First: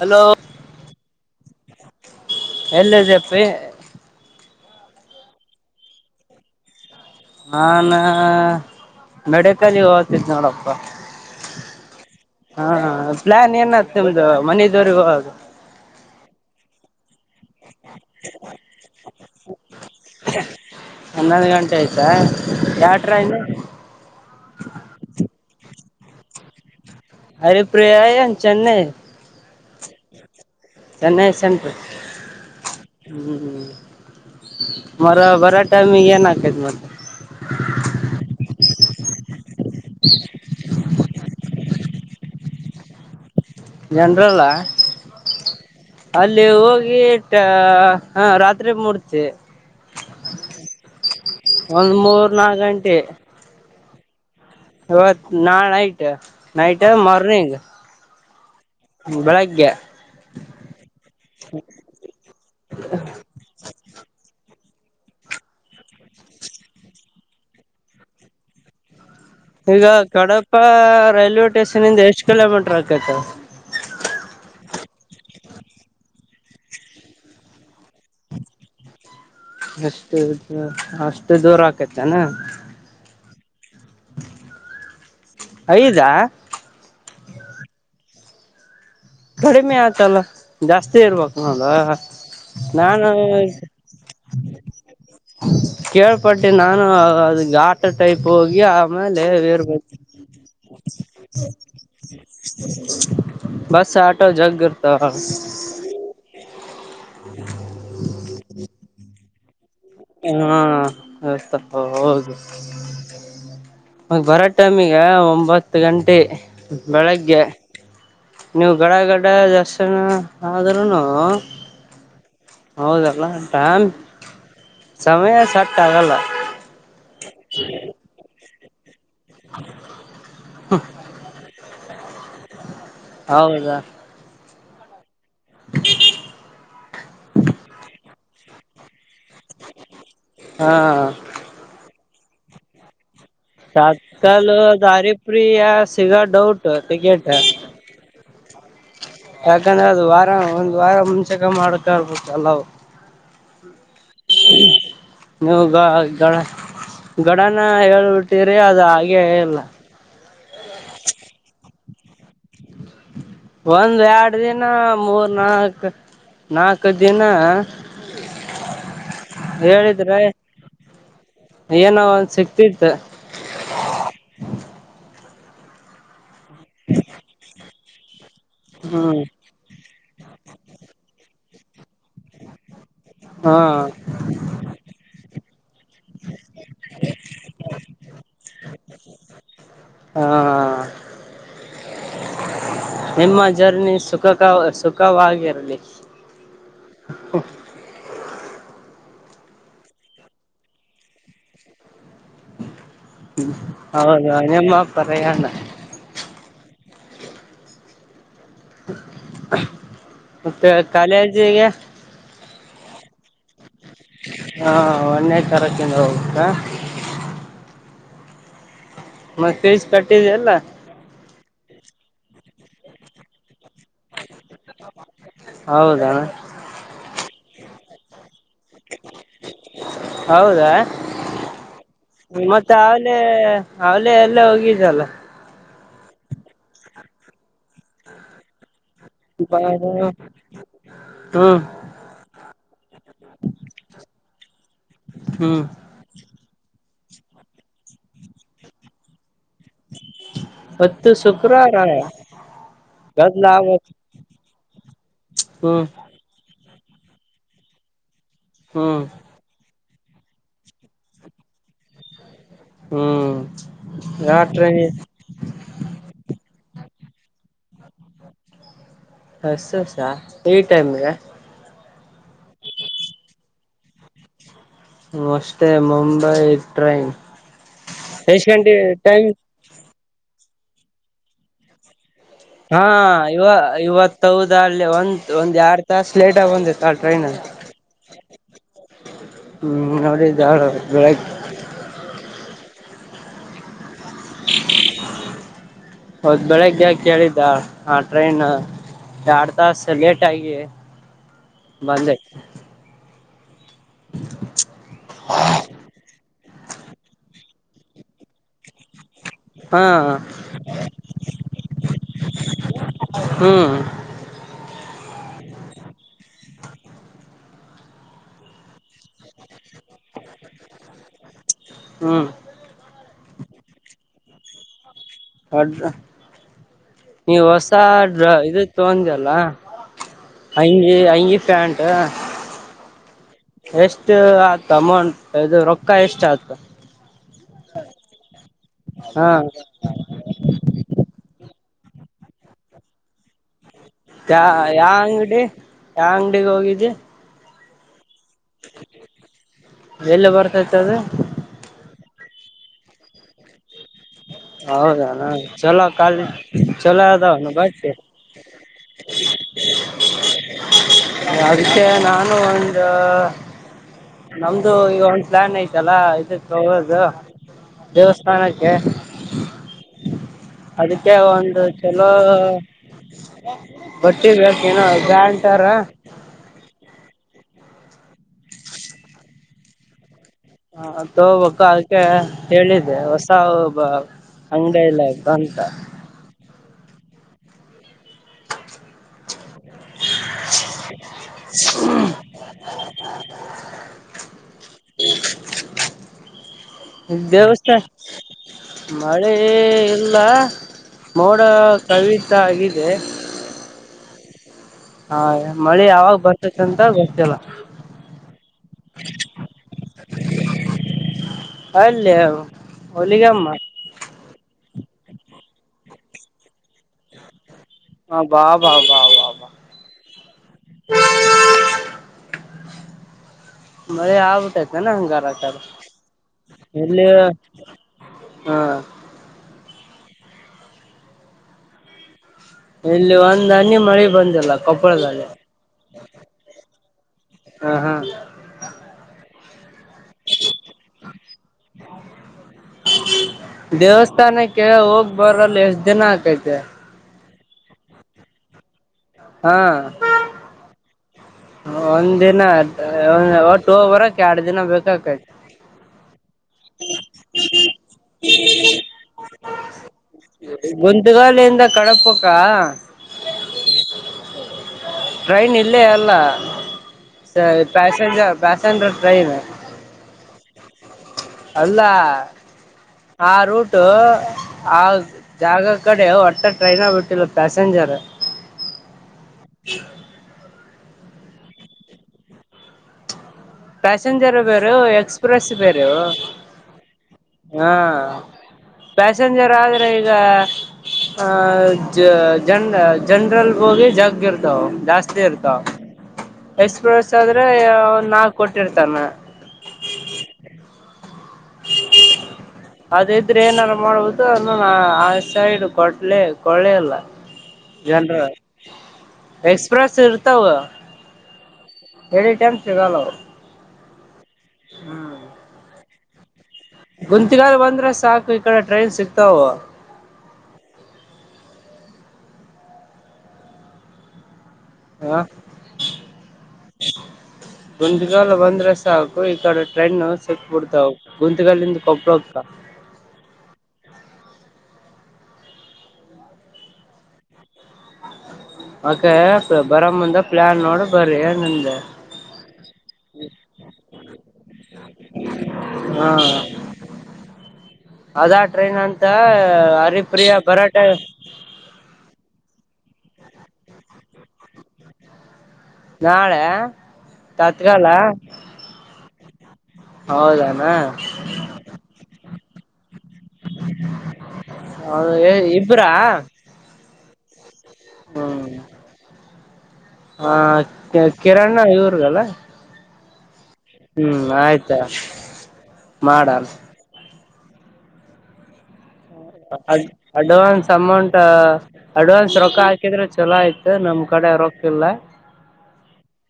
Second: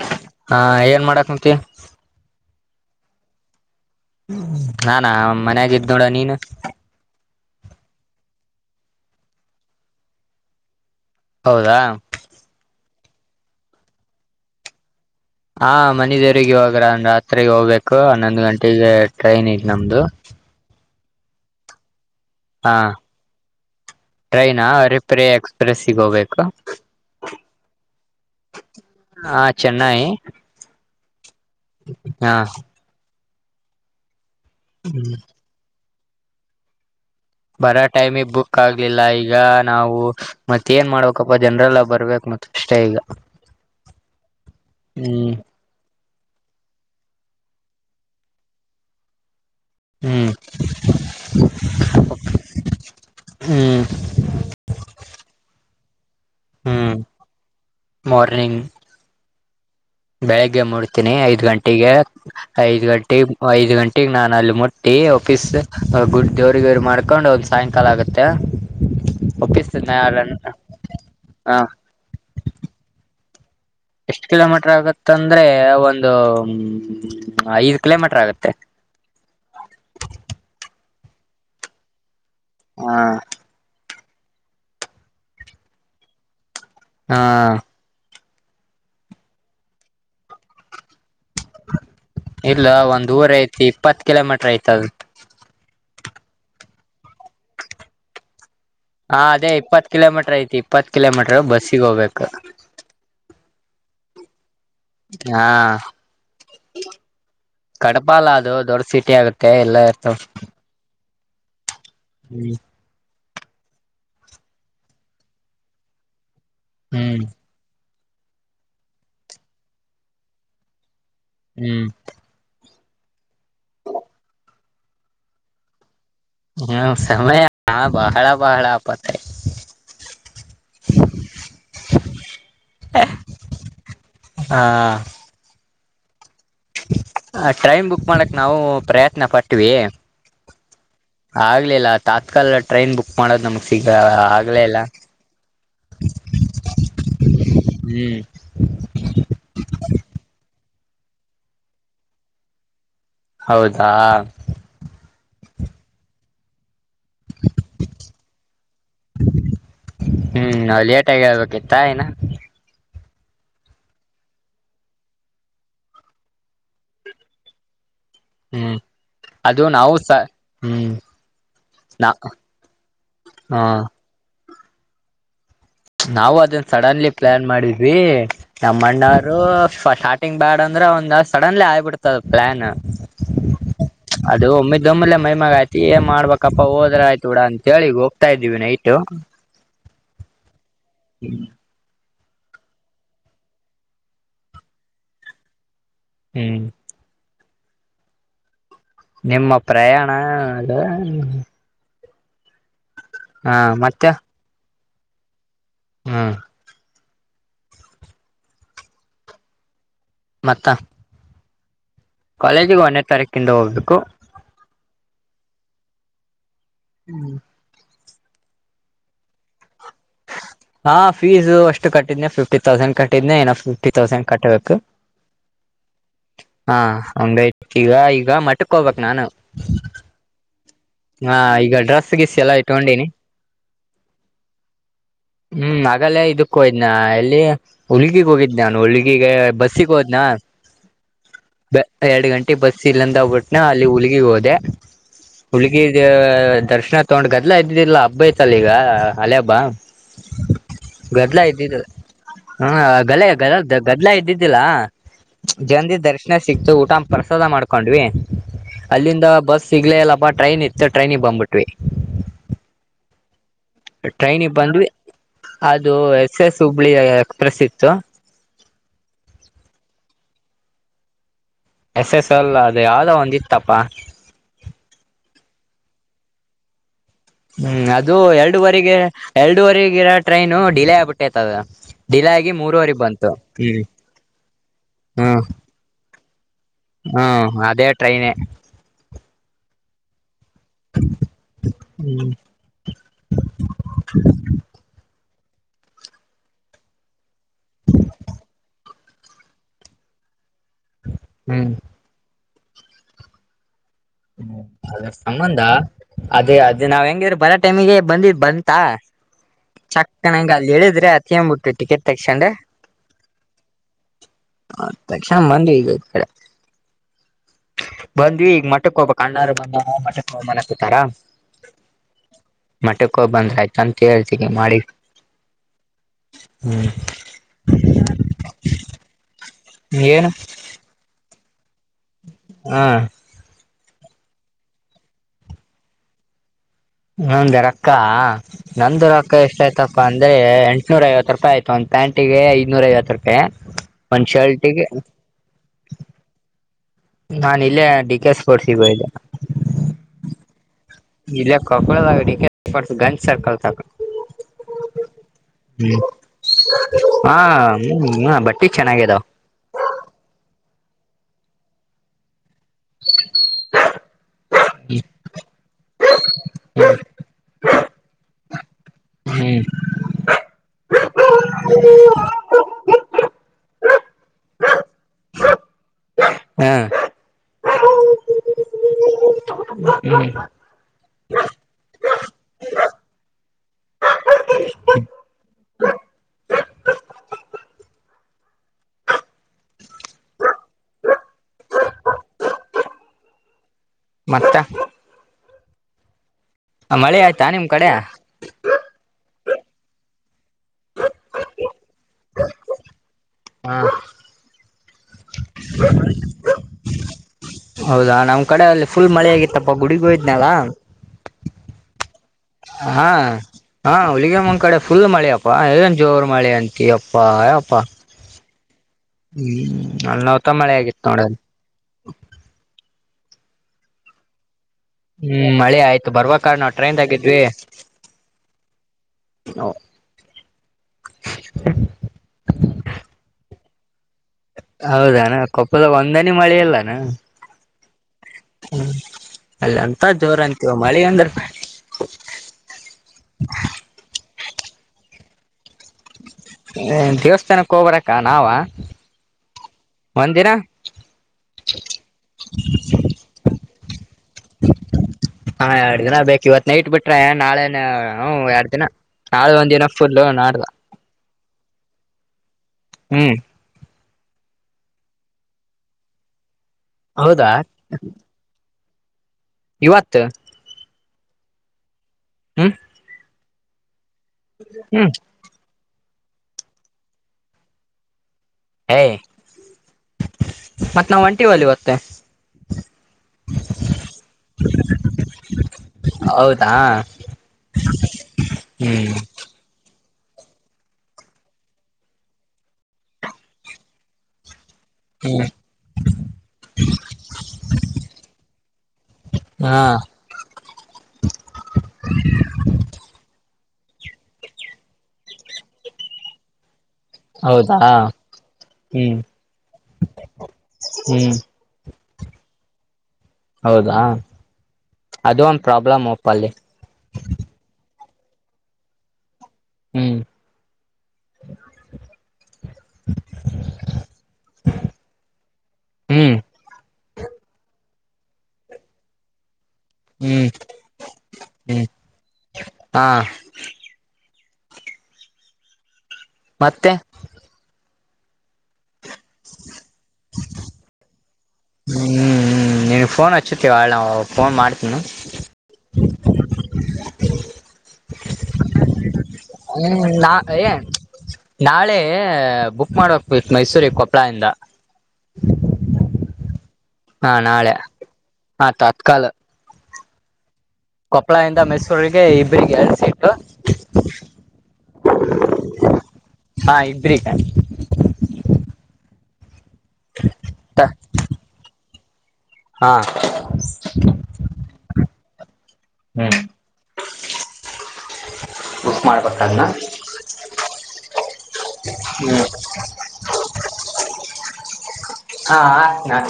Hello ಹಾ ಏನ್ ಮಾಡಕ್ಂತ ಯಲ್ಲಿದ್ದು ಅಪ್ಪಿ ನಾನಾ ಮನ್ಯಾಗ ಇದ ನೋಡ ನೀನು ನಾನ ಮಡಕಲ್ಲಿ ಹ್ತಿದ್ದ ನೋಡಪ್ಪ ಹೌದಾ ಹಾ ಪ್ಲನ್ ಏನ್ತ ನಿಮ್ದು ಮನದವರಿಗೆಗ ಹ ಹಾ ಮನ ದೇವರಿಗೆ ಇವಾಗ ರಾತ್ರಿಗೆ ಹೋಗ್ಬೇಕು ಹನ್ನೊಂದು ಗಂಟೆಗೆ ಟ್ರೈನ್ ಇದೆ ನಮ್ದು ಹನ್ನೊಂದು ಗಂಟೆ ಆಯ್ತಾ ಹಾ ಯಾವ ಟ್ರೈನ್ ಟ್ರೈನಾ ಅರಿಪುರಿ ಎಕ್ಸ್ಪ್ರೆಸ್ ಸಿಗ ಹೋಗ್ಬೇಕು ಹರಿಪ್ರಿಯಾಯನ್ ಚೆನ್ನೈ ಹಾ ಚೆನ್ನೈ ಚೆನ್ನೈ ಸೆಂಟ್ರಲ್ ಹಾ ಹ್ಮ್ ಮರ ಬರಾ ಟೈಮಿಂಗ್ ಏನಕ ಮತ್ತೆ ಬರ ಟೈಮಿಗೆ ಬುಕ್ ಆಗ್ಲಿಲ್ಲ ಈಗ ನಾವು ಮತ್ತ ಏನ್ ಮಾಡ ಅಾಪ್ಪ ಜನರೆಲ್ಲ ಬರ್ಬೇಕಕ್ ಮತ್ತ ಅಷ್ಟೇ ಈಗ ಜನರಲ್ಲ? ಹ್ಮ್ ಅಲ್ಲಿ ಹೋಗಿ ಹ ರಾತ್ರಿ ಮೂಡ್ತಿ ಹ್ಮ್ ಒಂದ್ ಮೂರ್ ನಾಲ್ ಗಂಟೆ ಹ್ಮ್ ಇವತ್ ನಾ ನೈಟ್ ನೈಟ್ ಹ್ಮ್ ಮಾರ್ನಿಂಗ್ ಮಾರ್ನಿಂಗ್ ಹ್ಮ ಬೆಳಗ್ಗೆ ಬೆಳಿಗ್ಗೆ ಮೂಡ್ತೀನಿ ಐದ್ ಗಂಟೆಗೆ ಐದ್ ಗಂಟೆಗೆ ಐದ್ ಗಂಟೆಗೆ ನಾನು ಅಲ್ಲಿ ಮುಟ್ಟಿ ಆಫೀಸ್ ಗುಡ್ ಜೋರಿ ಗೋರಿ ಮಾಡ್ಕೊಂಡ್ ಹೋಗ್ ಸಾಯಂಕಾಲ ಆಗುತ್ತೆ ಒಫೀಸ್ ಈಗ ಕಡಪ ರೈಲ್ವೆ ಹ ಸ್ಟೇಷನ್ ಇಂದ ಎಷ್ಟ್ ಕಿಲೋಮೀಟರ್ ಆಕೈತ ಎಷ್ಟ್ ಕಿಲೋಮೀಟರ್ ಆಗುತ್ತ ಅಂದ್ರೆ ಒಂದು ಐದು ಕಿಲೋಮೀಟರ್ ಆಗತ್ತೆ ಎಷ್ಟು ಅಷ್ಟು ದೂರ ಆಕೈತ್ತ ಅನಾ ಹಾ ಐದಾ ಹಾ ಕಡಿಮೆ ಆಯತಲ್ಲ ಜಾಸ್ತಿ ಇರ್ಬೇಕು ನೋಡ ನಾನು- ಕೆಲೋಮೀಟರ್ ಆಯ್ತದು. ಕೇಳ್ಪಟ್ಟೆ ನಾನು ಅದ ಆಟ ಟೈಪ್ ಹೋಗಿ ಆ- ಹ ಆಮ್ಮಾಲ ಅದೇ ವೇರು ಬ ಇಪ್ಪತ್ ಕಿಲೋಮೀಟರ್ ಐತಿ ಇಪ್ಪತ್ ಕಿಲೋಮೀಟರ್ ಬಸ್ಸಿಗೆ ಹೋಗ್ಬೇಕು ಬಸ್ ಆಟೋ ಜಗ್ ಇರ್ತಾವ ಕಡಪ ಅಲ್ಲ ಅದು ದೊಡ್ಡ ಸಿಟಿ ಆಗುತ್ತೆ ಎಲ್ಲ ಇ ಏನೂ [unintelligible] ಹಾ ಹೋಗದು ಹ್ಮ್ ಮ ಬರ ಟೈಮ್ ಈಗ ಒಂಬತ್ತು ಗಂಟೆ ಹ್ಮ್ ಬೆಳಗ್ಗೆ ನೀವು ಗಡ ಗಡ್ಡ ದರ್ಸ್ನ ಆದ್ರೂನು ಹ್ಮ್ ಹೌದಲ್ಲ ಟೈಮ್ ಸಮಯ ಸಟ್ ಆಗಲ್ಲ ಹ್ಮ ಸಮಯ ಹ ಬಹಳ ಬಹಳ ಅಪತಾ [unintelligible] ಹೌದಾ ಹಾ [inaudible] ಹ ಟ್ರೈನ್ ಬುಕ್ ಮಾಡಕ್ ನಾವು ಪ್ರಯತ್ನ ಪಟ್ವಿ ಹಾ ಆಗ್ಲಿಲ್ಲ ತಾತ್ಕಾಲ ಟ್ರೈನ್ ಬುಕ್ ಮಾಡೋದು ನಮ ತತ್ಕಾಲ ದಾರಿಪಿಯ ಸಿಗೋದ ಡೌಟ್ ಟಿಕೇಟ್ ಹ್ಮ್ ಯಾಕಂದ್ರೆ ಅದು ವಾರ ಒಂದ್ ವಾರ ಮುಂಚಕ ಮಾಡ್ಕರ್ಬೇಕ ಎಲ್ಲವು ಹೌದಾ ನೀವು ಗ ಗಳ ಗಡನ ಹೇಳ್ಬಿಟ್ಟಿರಿ ಅದು ಆಗೆ ಇಲ್ಲಾ ಹ್ಮ ಲೇಟಾಗಿ ಹೇಳ್ಬೇಕಿತ್ತ ಇನ್ ಒಂದ್ ಎರಡು ದಿನ ಮೂರ್ ನಾಕ್ ನಾಲ್ಕ ದಿನ ಹ್ಮ್ ಅದು ನಾವುಸ ಹೇಳಿದ್ರೆ ಹ್ಮ್ ಏನೋ ಒಂದ ಸಿಕ್ತಿತ್ತು ಹಾ ನಾವು ಅದನ್ನ ಸಡನ್ಲಿ ಪ್ಲಾನ್ ಮಾಡಿದ್ವಿ ನಮ್ಮ ಹ್ಮ್ ಅಣ್ಣವರು ಶ ಗ್ ಬ್ಯಾಡ್ ಅಂದ್ರೆ ಒಂದ ಸಡನ್ಲಿ ಆಗಿಬಿಡ್ತ ಪ್ಲಾನ್ ಹಾ ಅದು ಒಮ್ಮಿದೊಮ್ಮಲೆ ಮೈಮಾಗ ಆಯತಿ ಏನ್ ಮಾಡ್ಬೇಕಪ್ಪಾ ಹೋದ್ರ ಆಯ್ತು ಬಿಡ ಅಂತೇಳಿಗ್ ಹೋಗ್ತಾ ಇದ್ದೀವಿ ನೈಟು ಹಾ ಹಾ ಹ್ಮ್ ನಿಮ್ಮ ಜರ್ನಿ ಸುಖಕ ಸುಖರವಾಗಿರಲಿ ಹ್ಮ್ ನಿಮ್ಮ ಪ್ರಯಾಣ ಅದು ಹ್ಮ ಮತ್ತೆ ಹೌದು ನೀಮ್ಮ ಪ್ರಯಾಣ ಹ್ಮ್ ಮತ್ತ ಮತ್ತೆ ಕಾಲೆಜೀಗೆ ಕಾಲೇಜಿಗೆ ಒಂದೇ ತಾರೀಕಿಂದ ಹೋಗ್ಬೇಕು ಹಾ ಒಂದೇ ತಾರಕಿಂದ ಹೋಗಬೇಕಾ ಹ್ಮ್ ಮತ್ತ ಪೀಸ್ ಕಟ್ಟಿದ್ದ ಇಲ್ಲ ಹಾ ಫೀಸ್ ಅಷ್ಟು ಕಟ್ಟಿದ್ನೆ ಫಿಫ್ಟಿ ತೌಸಂಡ್ ಕಟ್ಟಿದ್ನೆ ಇನಫ್ ಫಿಫ್ಟಿ ಥೌಸಂಡ್ ಕಟ್ಬೇಕು ಹೌದಾ ಹಾ ಮತ್ತೆ ಈಗ್ ಈಗ ಇಟ್ಟಕೋಗ್ಬೇಕು ನಾನು ಹೌದಾ ಹ ಈಗ ಡ್ರೆಸ್ ಗಿಸ್ ಎಲ್ಲ ಮತ್ತ ಇಟ್ಕೊಂಡಿನಿ ಅವಲೆೇ ಅವಲೆೇ ಎಲ್ಲ ಹೋಗಿದಲ್ಲ ಹ್ಮ್ ಆಗಲ್ಲೇ ಇದಕ್ಕ ಹೋಗಿದನ್ ಯ್ ಎಲ್ಲಿ ಹುಲಗಿಗ್ ಹೋಗಿದ ನಾನು ಹುಳ್ಗಿಗೆ ಬಸ್ಸಿಗೆ ಹೋದ್ನಾ ಹ್ಮ್ ಎರಡ್ ಗಂಟೆ ಬಸ್ ಇಲ್ಲಿಂದ ಬಿಟ್ಟ್ನಅಲ್ಲಿ ಹುಲ್ಲಿಗೆ ಹೋದೆ ಹ್ಮ್ ಹುಲಿಗಿಗೆ ದರ್ಶನ ತಗೊಂಡ್ ಗದಲ ಇದ್ದಿದ್ದಿಲ್ಲಾ ಹಬ್ಬ ಐತಲ್ಲ ಈಗ ಅಲ್ಲೇ ಹಬ್ಬ ಬ ಹೊತ್ತು ಗದಲ ಶುಕ್ರವಾರ ಇದ್ದಿದ್ದಿಲ್ಲ ಹ ಗಲೆ ಗದ್ದಲ ಗದ ಆವತ್ತು ಗದಲ ಇದ್ದಿದ್ದಿಲ್ಲಾ ಜಂದಿ ದರ್ಶನ ಸಿಕ್ತು ಊಟ ಪ್ರಸಾದ ಮಾಡ್ಕೊಂಡ್ವಿ ಹ್ಮ್ ಹ್ಮ್ ಅಲ್ಲಿಂದ ಬಸ್ ಸಿಗ್ಲೆ ಇಲ್ಲಪಟ್ ಟ್ರೈನ್ ಇತ್ತ್ ಟೈನಿಗ ಬಂದಬುಟ್ಟವಿ ಹ್ಮ್ ಯಾವ ಟ್ರೈನಿಗ ಟ್ರೈನ್ ಬಂದ್ವಿ ಅದು ಎಸ್ ಎಸ್ ಹುಬ್ಳಿ ಎಕ್ಸ್ಪ್ರೆಸ್ ಇತ್ತು ಎಸ್ ಎಸಾ‌‌ ಈ ಟೈಮ್ಗಿ ಎಸ್ ಎಸ್ ಅಲ್ಲ ಅದು ಯಾವದೋ ಒಂದ ಇತ್ತಪ್ಪಾ ಮೋಸ್ಟ್ಲಿ ಮುಂಬೈ ಟ್ರೈನ್ ಹ್ಮ್ ಅದು ಎಷ್ಟು ಗಂಟೆ ಎರಡುವರಿಗೆ ಟೈಮ್ ಎರಡುವರಿಗಿರ ಟ್ರೈನು ಡಿಲೇ ಆಗ್ಬಿಟ್ಟೈತದ ಡಿಲೆಯಾಗಿ ಮೂ ಹಾ ಇವ ಇವತೌದ ಅಲ್ಲಿ ಒಂದ್ ಹ್ಮ್ ಒಂದ್ ಎರಡ್ ತಾಸ ಲೇಟ್ಗಾ ಬಂದಿತ್ತ ಆ ಟ್ರೈನ್ ಹ್ಮ್ ಅದೇ ಟ್ರೈನೆ ಹ್ಮ್ ನೋಡಿ ಬಾಳ [unintelligible] ಹ್ಮ್ ಅವತ್ತ್ ಬೆಳಗ್ಗೆ ಕೇಳಿದ್ದ ಹಾ ಟ್ರೈನ್ ಎಡ್ ತಾಸ ಲೇಟಾಗಿ ಹ್ಮ್ ಬಂದೆ ಹ್ಮ ಅದ್ರ ಸಂಬಂಧ ಅದೇ ಅದ ನಾವ್ ಹೆಂಗಿದ್ರರ್ ಬರ ಟೈಮಿಗೆ ಬಂದಿದ ಬಂತ ಹಾ ಚಕ್ಕನಂಗ ಅಲ್ಲಿ ಇಳಿದ್ರೆ ಹತಕಂಬಿಟ್ಟವಿ ಟಿಕೆಟ್ ತೆಗಸಕೆಂಡ ಹ್ಮ್ ತೆಗಸಕಂಡ್ ಬಂದ್ವಿ ಈಗ ಈಕಡೆ ಬಂದ್ವಿ ಈಗ ಮತ್ತ ಮಟ್ಟಕ್ಕ ಹೋಗಬೇಕ್ ಅಣ್ಣಾರ ಬಂದರ್ ಮಟ್ಟಕ್ಕ ಹೋಂ ಅನಕುತಾರ ಹ್ಮ್ ಮಟ್ಟಕ್ಕ ಹೋಗಿ ಬಂದ್ರಾತಂತ ಹೇಳಿ ಇದ್ ಮಾಡಿವಿ ಅಡ ನೀವ ಹೊಸಡ್ರ ಇದು ತೊಂದಲ್ಲ ಏನ್ ಅಂಗಿ ಅಂಗಿ ಪ್ಯಾಂಟ್ ಹಾ ಎಷ್ಟ್ ಆಯ್ತ್ ಅಮೌಂಟ್ ಇದು ರೊಕ್ಕ ಎಷ್ಟ್ ಆತ್ತ ನಂದ ರೂಕ್ಕಾ ನಂದ ಹಾ ರೊಕ್ಕ ಎಷ್ಟ ಆಯ್ತಪ್ಪ ಅಪ್ಪ ಅಂದ್ರೆ ಎಂಟ್ನೂರ ಐವತ್ತ್ ರೂಪಾಯಿ ಆಯ್ತ್ ಒಂದು ಪ್ಯಾಂಟಿಗೆ ಐದ್ನೂರ ಐವತ್ತ್ ರೂಪಾಯಿ ಒಂದ್ ಯಾ ಶರ್ಟಿಗೆ ಯಾ ಅಂಗಡಿ ಯಾ ಅಂಗಡಿಗ ಹೋಗಿದ್ದಿ ನಾನ್ ಇಲ್ಲೇ ಡಿಕೆ ಸ್ಪೋರ್ಟ್ಸಿಗ ಹೋಗಿದ್ದೆ ಎಲ್ಲಿ ಬರ್ತೈತಿ ಅದು ಇಲ್ಲೆ ಕೊಪ್ಪಳದಾಗ ಡಿಕೆ ಸ್ಪೋರ್ಟ್ಸ್ ಗಂಜ್ ಸರ್ಕಲದಾಗ್ ಹೌದನು ಚಲೋ ಕಾಲ ಚಲೋ ಹಾ ಅದಾವನು ಬಟ್ಟಿ ಹ್ಮ ಬಟ್ಟಿ ಚೆನ್ನಾಗಿದಾವ ಅದಕ್ಕೆ ನಾನು ಒಂದ್ ನಮ್ದು ಈಗ ಒಂದ್ ಪ್ಲಾನ್ ಐತಲ್ಲಾ ಇದಕ್ಕ ಹೋಗೋದು ದೇವಸ್ಥಾನಕ್ಕೆ ಹ್ಮ್ ಅದಕ್ಕೆ ಒಂದ ಚಲೋ ಬಟ್ಟಿ ಬೇಕ್ ಏನೊ ಪ್ಯಾಂಟರ್ ಹ್ಮ್ ಹ್ಮ್ ಹ ತೋಬೇಕ ಅದಕೆ ಹೇಳಿದ್ದೆ ಹೊಸಬ ಅಂಗಡೆ ಎಲ್ಲ ಏತ್ ಅಂತ [inaudible] ಮತ್ತೆ ಮಳೆ ಆಯ್ತಾ ನಿಮ್ ದೇವಸ್ಥಾ ಕಡೆ ಮಳೆ ಎಲ್ಲ ಮೋಡ ಕವಿತಾಗಿದೆ ಹಾಂ ಹಾ ಮಳೆ ಯಾವಾಗ ಬರ್ತತಿ ಅಂತ ಗೊತ್ತಿಲ್ಲ ಹೌದಾ ನಮ್ ಕಡೆ ಅಲ್ಲಿ ಫುಲ್ ಮಳೆ ಆಗಿತ್ತಪ್ಪ ಗುಡಿಗ ಹೋಯದ್ನಲ್ಲಾ ಅಲ್ಲಿ [unintelligible] ಹಾ ಹೊಲಿಗೆಮ್ಮ ಹಾ ಹುಲಿಗೆಮ್ಮನ ಕಡೆ ಫುಲ್ ಮಳೆಪ್ಪಾ ಏನ್ ಜೋರ್ ಮಳೆ ಅಂತ ತಿಯಪ್ಪಾ ಯಪ್ಪಾ ಹ ಬಾ ಬಾ ಬಾ ಬಾ ಬಾ ಹ್ಮ ಅಲ್ಲಿ ನವತ ಮಳೆ ಆಗಿತ್ತು ನೋಡಲ್ಲಿ ಮಳೆ ಆಗುತ್ತೆ ನನ್ನ ಹಂಗಾರ ಹ್ಮ್ ಆತದೆ ಮಳೆ ಆಯ್ತು ಬರ್ಬೇಕಾರ ನಾವ್ ಎಲ್ಲಿ ಟ್ರೈನ್ದಾಗಿದ್ವಿ ಹಾಂ [inaudible] [unintelligible] ಹ್ಮ್ ಇಲ್ಲಿ ಒಂದ್ ಹನ್ನಿ ಮಳೆ ಬಂದ್ ಹೌದಣ್ಣ ಕೊಪ್ಪದ ಒಂದ್ ಹನಿ ಮಳೆ ಇಲ್ಲನಾ ಅಂ ಹಾ ಹ್ಮ್ ಅಲ್ಲಂತ ಜೋರ್ ಅಂತಿಯು ಮಳೆ ಅಂದ್ರ ದೇವಸ್ಥಾನಕ್ಕೆ ಹೋಗ್ ಬರಲೆ ಎಷ್ಟ ದಿನ ಆಕೈತೆ ದೇವಸ್ಥಾನಕ್ಕೆ ಹೋಗ್ಬರಕ್ಕ ನಾವ ಹಾಂ ಒಂದ್ ದಿನ ಒಂದ್ ದಿನ ಒಟ್ಟ ಹೋಗ್ ಬರಕ್ ಎರಡ್ ದಿನ ಬೇಕಕೈತಿ ಹಾ ಎರಡು ದಿನ ಬೇಕ್ ಇವತ್ತು ನೈಟ್ ಬಿಟ್ರೆ ನಾಳೆ ಎರಡ್ ದಿನ ನಾಳೆ ಒಂದ ದಿನ ಫುಲ್ ನಾಡ್ದ ಗೊಂತಗಾಲಿಂದ ಕಡಪಕಾ ಹ್ಮ್ ಟ್ರೈನ್ ಇಲ್ಲೇ ಅಲ್ಲ ಹೌದಾ ಪ್ಯಾಸೆಂಜರ್ ಪ್ಯಾಸೆಂಜರ್ ಟ್ರೈನ್ ಇವತ್ತು ಅಲ್ಲ ಹ್ಮ ಆ ರೂಟ್ ಆ ಜಾಗ ಕಡೆ ಒಟ್ಟೆ ಟ್ರೈನ್ ಬಿಟ್ಟಿಲ್ಲ ಪ್ಯಾಸೆಂಜರ್ ಏಯ್ [inaudible] ಮತ್ ನಾವ್ ಒಂಟಿ ಒಲಿ ಇವತ್ತೆ ಪ್ಯಾಸೆಂಜರ್ ಬೇರೆಯು ಎಕ್ಸ್ಪ್ರೆಸ್ ಬೇರೆಯು ಹೌದಾ ಹಾಂ ಹ್ಮ್ ಪ್ಯಾಸೆಂಜರ್ ಆದ್ರೆ ಈಗ ಆ ಜನ್ ಜನ್ರಲ್ ಹೋಗಿ ಜಗ್ಗಿರ್ತಾವ ಜಾಸ್ತಿ ಹ್ಮ್ ಇರ್ತವ್ ಎಕ್ಸ್ಪ್ರೆಸ್ ಆದ್ರೆ ಒಂದ್ ನಾಲ್ಕು ಕೊಟ್ಟಿ ಇರ್ತಾನ ಹಾಂ [inaudible] ಅದ ಇದ್ರೆ ಏನಾರು ಮಾಡುವುದು ಅನ್ನ ಆ ಸೈಡ್ ಕೊಟ್ಲೆ ಕೊಳ್ಳ ಇಲ್ಲ ಹೌದಾ ಜನರ ಹ್ಮ್ ಎಕ್ಸ್ಪ್ರೆಸ್ ಇರ್ತಾವು ಹ್ಮ್ ಹೇಳಿದೆ ಟೀಮ್ ಸಿಗಲಿಲ್ಲ ಅವರು ಹೌದಾ ಅದು ಒಂದು ಪ್ರಾಬ್ಲಮ್ ಒಪ್ಪಲ್ಲಿ ಗುಂತಿಗಾರ ಬಂದ್ರೆ ಸಾಕು ಈ ಕಡೆ ಟ್ರೈನ್ ಸಿಕ್ತಾವ ಹ್ಮ್ ಹಾ ಹ್ಮ್ ಗಂದಗಾಲ ಬಂದ್ರೆ ಸಾಕು ಈ ಕಡೆ- ಫ್ರೆಂಡ್ ಹ್ಮ್ ಸಿಕ್ಬಿಡ್ತಾವ ಗುಂತಗಲ್ಲಿಂದ ಕೊಬಳ ಹೋಗ್ತ ಹಾಂ ಮತ್ತೆ ಅಕೆ ಬರೋ ಮುಂದೆ ಪ್ಲ್ಯಾನ್ ನೋಡಿ ಬರ್ರಿ ನಂದ ಹ್ಞೂ ನಿನಗೆ ಫೋನ್ಚ್ಚುತ್ತೀ ಅವಳವು ಫೋನ್ ಮಾಡ್ತೀನಿ ಹಾ ಅದಾ ಟ್ರೈನ್ ಅಂತ- ಹ್ಮ್ ನಾ ಹರಿಪ್ರಿಯಾ ಏ ಬರಾಟೆ ನಾಳೆ ಬುಕ್ ಮಾಡ್ಬೇಕ ಮೈಸೂರಿಗೆ ಕೊಪ್ಪಳ ಇಿಂದ ನಾಳೆ ಹಾ ನಾಳೆ ತತ್ಕಾಲ ಹಾ ತತ್ಕಾಲ್ ಹೌದನಾ ಕೊಪ್ಪಳ ಇಿಂದ ಮೈಸೂರಿಗೆ ಇಬ್ಬ್ರರಿಗೆ ಸಿೀ ಹ ಇಬ್ಬರಾ ಹಾ ಇದ್ರಿಕ ಹ್ಮ ಹ ಕಿರಣ್ಣ ಇವ್ರಗಲ್ಲ ಹಾ ಹ್ಮ್ ಆಯ್ತಾ ಮಾಡ ಹ್ಮ್ ಬುಕ್ ಮಾಡ್ಬೇಕದ್ನ ಅ ಅಡ್ವಾನ್ಸ್ ಅಮೌಂಟ್ ಅಡ್ವಾನ್ಸ್ ಹ್ಮ್ ರೊಕ್ಕ ಹಾಕಿದ್ರೆ ಚಲೋ ಆಯ್ತು ನಮ್ಮ್ ಕಡೆ ರರೋಕ್ಕ ಇಲ್ಲ ಹಾ ಆತನ ಆಗ್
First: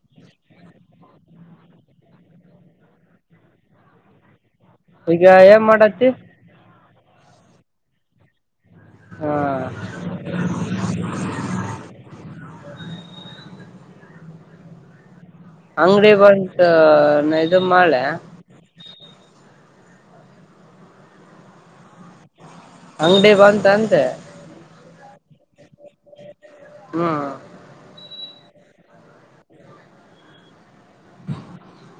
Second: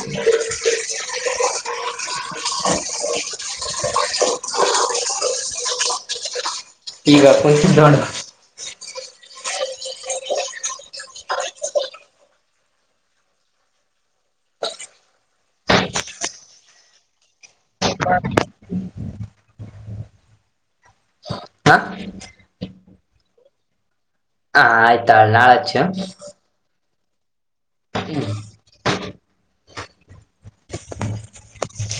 ಈಗ ಏನ್ ಮಾಡತಿ ಆಡ [unintelligible] ಹಾ ಅಂಗಡಿ ಬಂತ ಇದು ಮಳೆ- ಹ್ಮ್ಮ [inaudible] ಹಾ ಅಂಗಡಿ ಬಂತ ಅಂತೆ ಹಾ ಆಯ್ತಾಳ ನಾಚ್ಚು ಹ್ಮ್ ಹ್ಮ [inaudible]